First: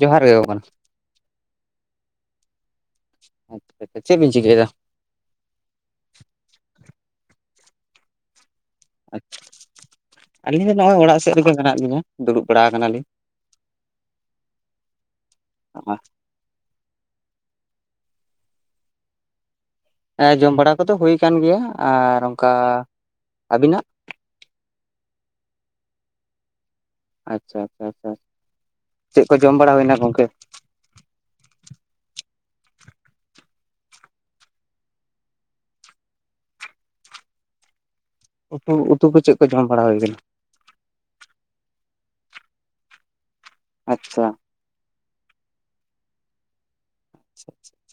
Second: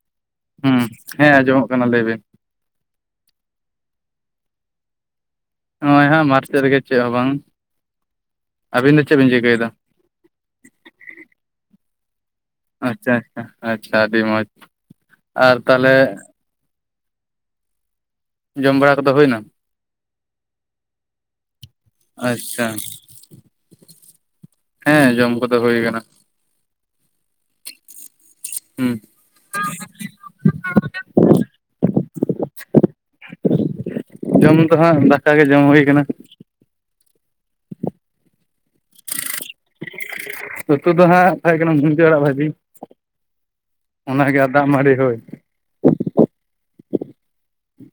ᱡᱚᱦᱟᱨ ᱜᱮ ᱜᱚᱝ ᱦᱩᱸ ᱦᱮᱸ ᱟᱸᱡᱚᱢᱚᱜ ᱠᱟᱱᱟ, ᱞᱮᱭ ᱵᱤᱱ᱾ ᱟᱪᱪᱷᱟ ᱟᱪᱪᱷᱟ ᱪᱮᱫ ᱵᱤᱱ ᱪᱤᱠᱟᱹᱭᱮᱫᱟ? ᱱᱚᱜᱼᱚᱭ ᱦᱟᱸᱜ ᱢᱟᱴ ᱥᱮᱫ ᱨᱮᱜᱮ ᱪᱮᱫ ᱦᱚᱸ ᱵᱟᱝ᱾ ᱟᱵᱤᱱ ᱫᱚ ᱪᱮᱫ ᱵᱤᱱ ᱪᱤᱠᱟᱹᱭᱮᱫᱟ? ᱟᱹᱞᱤᱧ ᱫᱚ ᱱᱚᱜᱼᱚᱭ ᱚᱲᱟᱜ ᱥᱮᱫ ᱨᱮᱜᱮ ᱢᱮᱱᱟᱜ ᱞᱤᱧᱟ ᱫᱩᱲᱩᱵ ᱵᱟᱲᱟ ᱟᱠᱟᱱᱟᱞᱤᱧ ᱟᱪᱪᱷᱟ ᱟᱪᱪᱷᱟ ᱟᱪᱪᱷᱟ ᱟᱹᱰᱤ ᱢᱚᱸᱡᱽ᱾ ᱟᱨ ᱛᱟᱦᱞᱮ ᱡᱚᱢ ᱵᱟᱲᱟ ᱠᱚᱫᱚ ᱦᱳᱭᱱᱟ? ᱦᱮᱸ ᱡᱚᱢ ᱵᱟᱲᱟ ᱠᱚᱫᱚ ᱦᱳᱭ ᱠᱟᱱ ᱜᱮᱭᱟ᱾ ᱟᱨ ᱚᱱᱠᱟ ᱟᱪᱪᱷᱟ ᱟᱹᱵᱤᱱᱟᱜ ᱦᱮᱸ ᱡᱚᱢ ᱠᱚᱫᱚ ᱦᱳᱭ ᱠᱟᱱᱟ᱾ ᱟᱪᱪᱷᱟ ᱟᱪᱪᱷᱟ ᱟᱪᱪᱷᱟ, ᱦᱩᱸ ᱪᱮᱫ ᱠᱚ ᱡᱚᱢ ᱵᱟᱲᱟ ᱦᱩᱭᱱᱟ ᱜᱚᱝᱠᱮ? [unintelligible] ᱡᱚᱢ ᱫᱚ ᱦᱟᱸᱜ ᱫᱟᱠᱟ ᱜᱮ ᱡᱚᱢ ᱦᱳᱭ ᱠᱟᱱᱟ᱾ ᱩᱛᱩ ᱩᱛᱩ ᱠᱚ ᱪᱮᱫ ᱠᱚ ᱡᱚᱢ ᱵᱟᱲᱟ ᱦᱳᱭ ᱠᱟᱱᱟ? ᱩᱛᱩ ᱫᱚ ᱦᱟᱸᱜ ᱛᱟᱦᱮᱸ ᱠᱟᱱᱟ ᱢᱩᱱᱜᱟᱹ ᱟᱲᱟᱜ ᱵᱷᱟᱹᱡᱤ ᱟᱪᱪᱷᱟ ᱚᱱᱟᱜᱮ᱾ ᱫᱟᱜ ᱢᱟᱹᱰᱤ ᱦᱳᱭ,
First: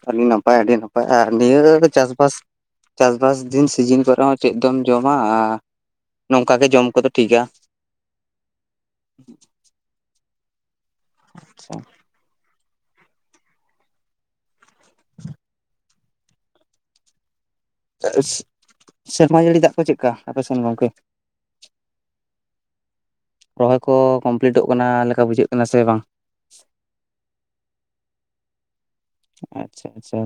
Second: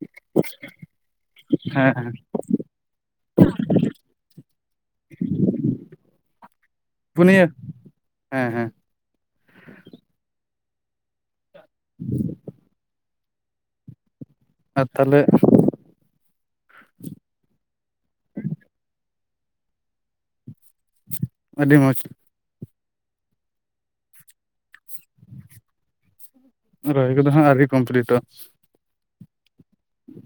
ᱟᱹᱰᱤ ᱱᱟᱯᱟᱭ ᱟᱹᱰᱤ ᱱᱟᱯᱟᱭ ᱟᱨ ᱱᱤᱭᱟᱹ ᱨᱮ ᱦᱮᱸ ᱦᱮᱸ ᱪᱟᱥᱵᱟᱥ ᱪᱟᱥᱵᱟᱥ ᱫᱤᱱ ᱥᱤᱡᱤᱱ ᱠᱚᱨᱮ ᱦᱚᱸ ᱪᱮᱫ ᱫᱚᱢ ᱡᱚᱢᱟ᱾ ᱟ ᱱᱚᱝᱠᱟ ᱜᱮ ᱡᱚᱢ ᱠᱚᱫᱚ ᱯᱩᱱᱭᱟᱹ ᱴᱷᱤᱠᱟ ᱦᱮᱸ ᱦᱮᱸ, [inaudible] [inaudible] ᱟᱨ ᱛᱟᱦᱞᱮᱼᱼ ᱥᱮᱨᱢᱟ ᱡᱟᱹᱲᱤ ᱫᱟᱜ ᱠᱚ ᱪᱮᱠᱠᱟ ᱟᱯᱮ ᱥᱮᱱ ᱜᱚᱝᱠᱮ? ᱟᱹᱰᱤ ᱢᱚᱸᱡᱽ᱾ ᱨᱚᱦᱚᱭ ᱠᱚ ᱠᱚᱢᱯᱞᱤᱴᱚᱜ ᱠᱟᱱᱟ ᱞᱮᱠᱟ ᱵᱩᱡᱷᱟᱹᱜ ᱠᱟᱱᱟ ᱥᱮ ᱵᱟᱝ? ᱨᱚᱦᱚᱭ ᱠᱚᱫᱚ ᱦᱟᱸᱜ ᱟᱹᱣᱨᱤ ᱠᱚᱢᱯᱞᱤᱴᱚᱜᱼᱟ᱾ ᱟᱪᱪᱷᱟ ᱟᱪᱪᱷᱟ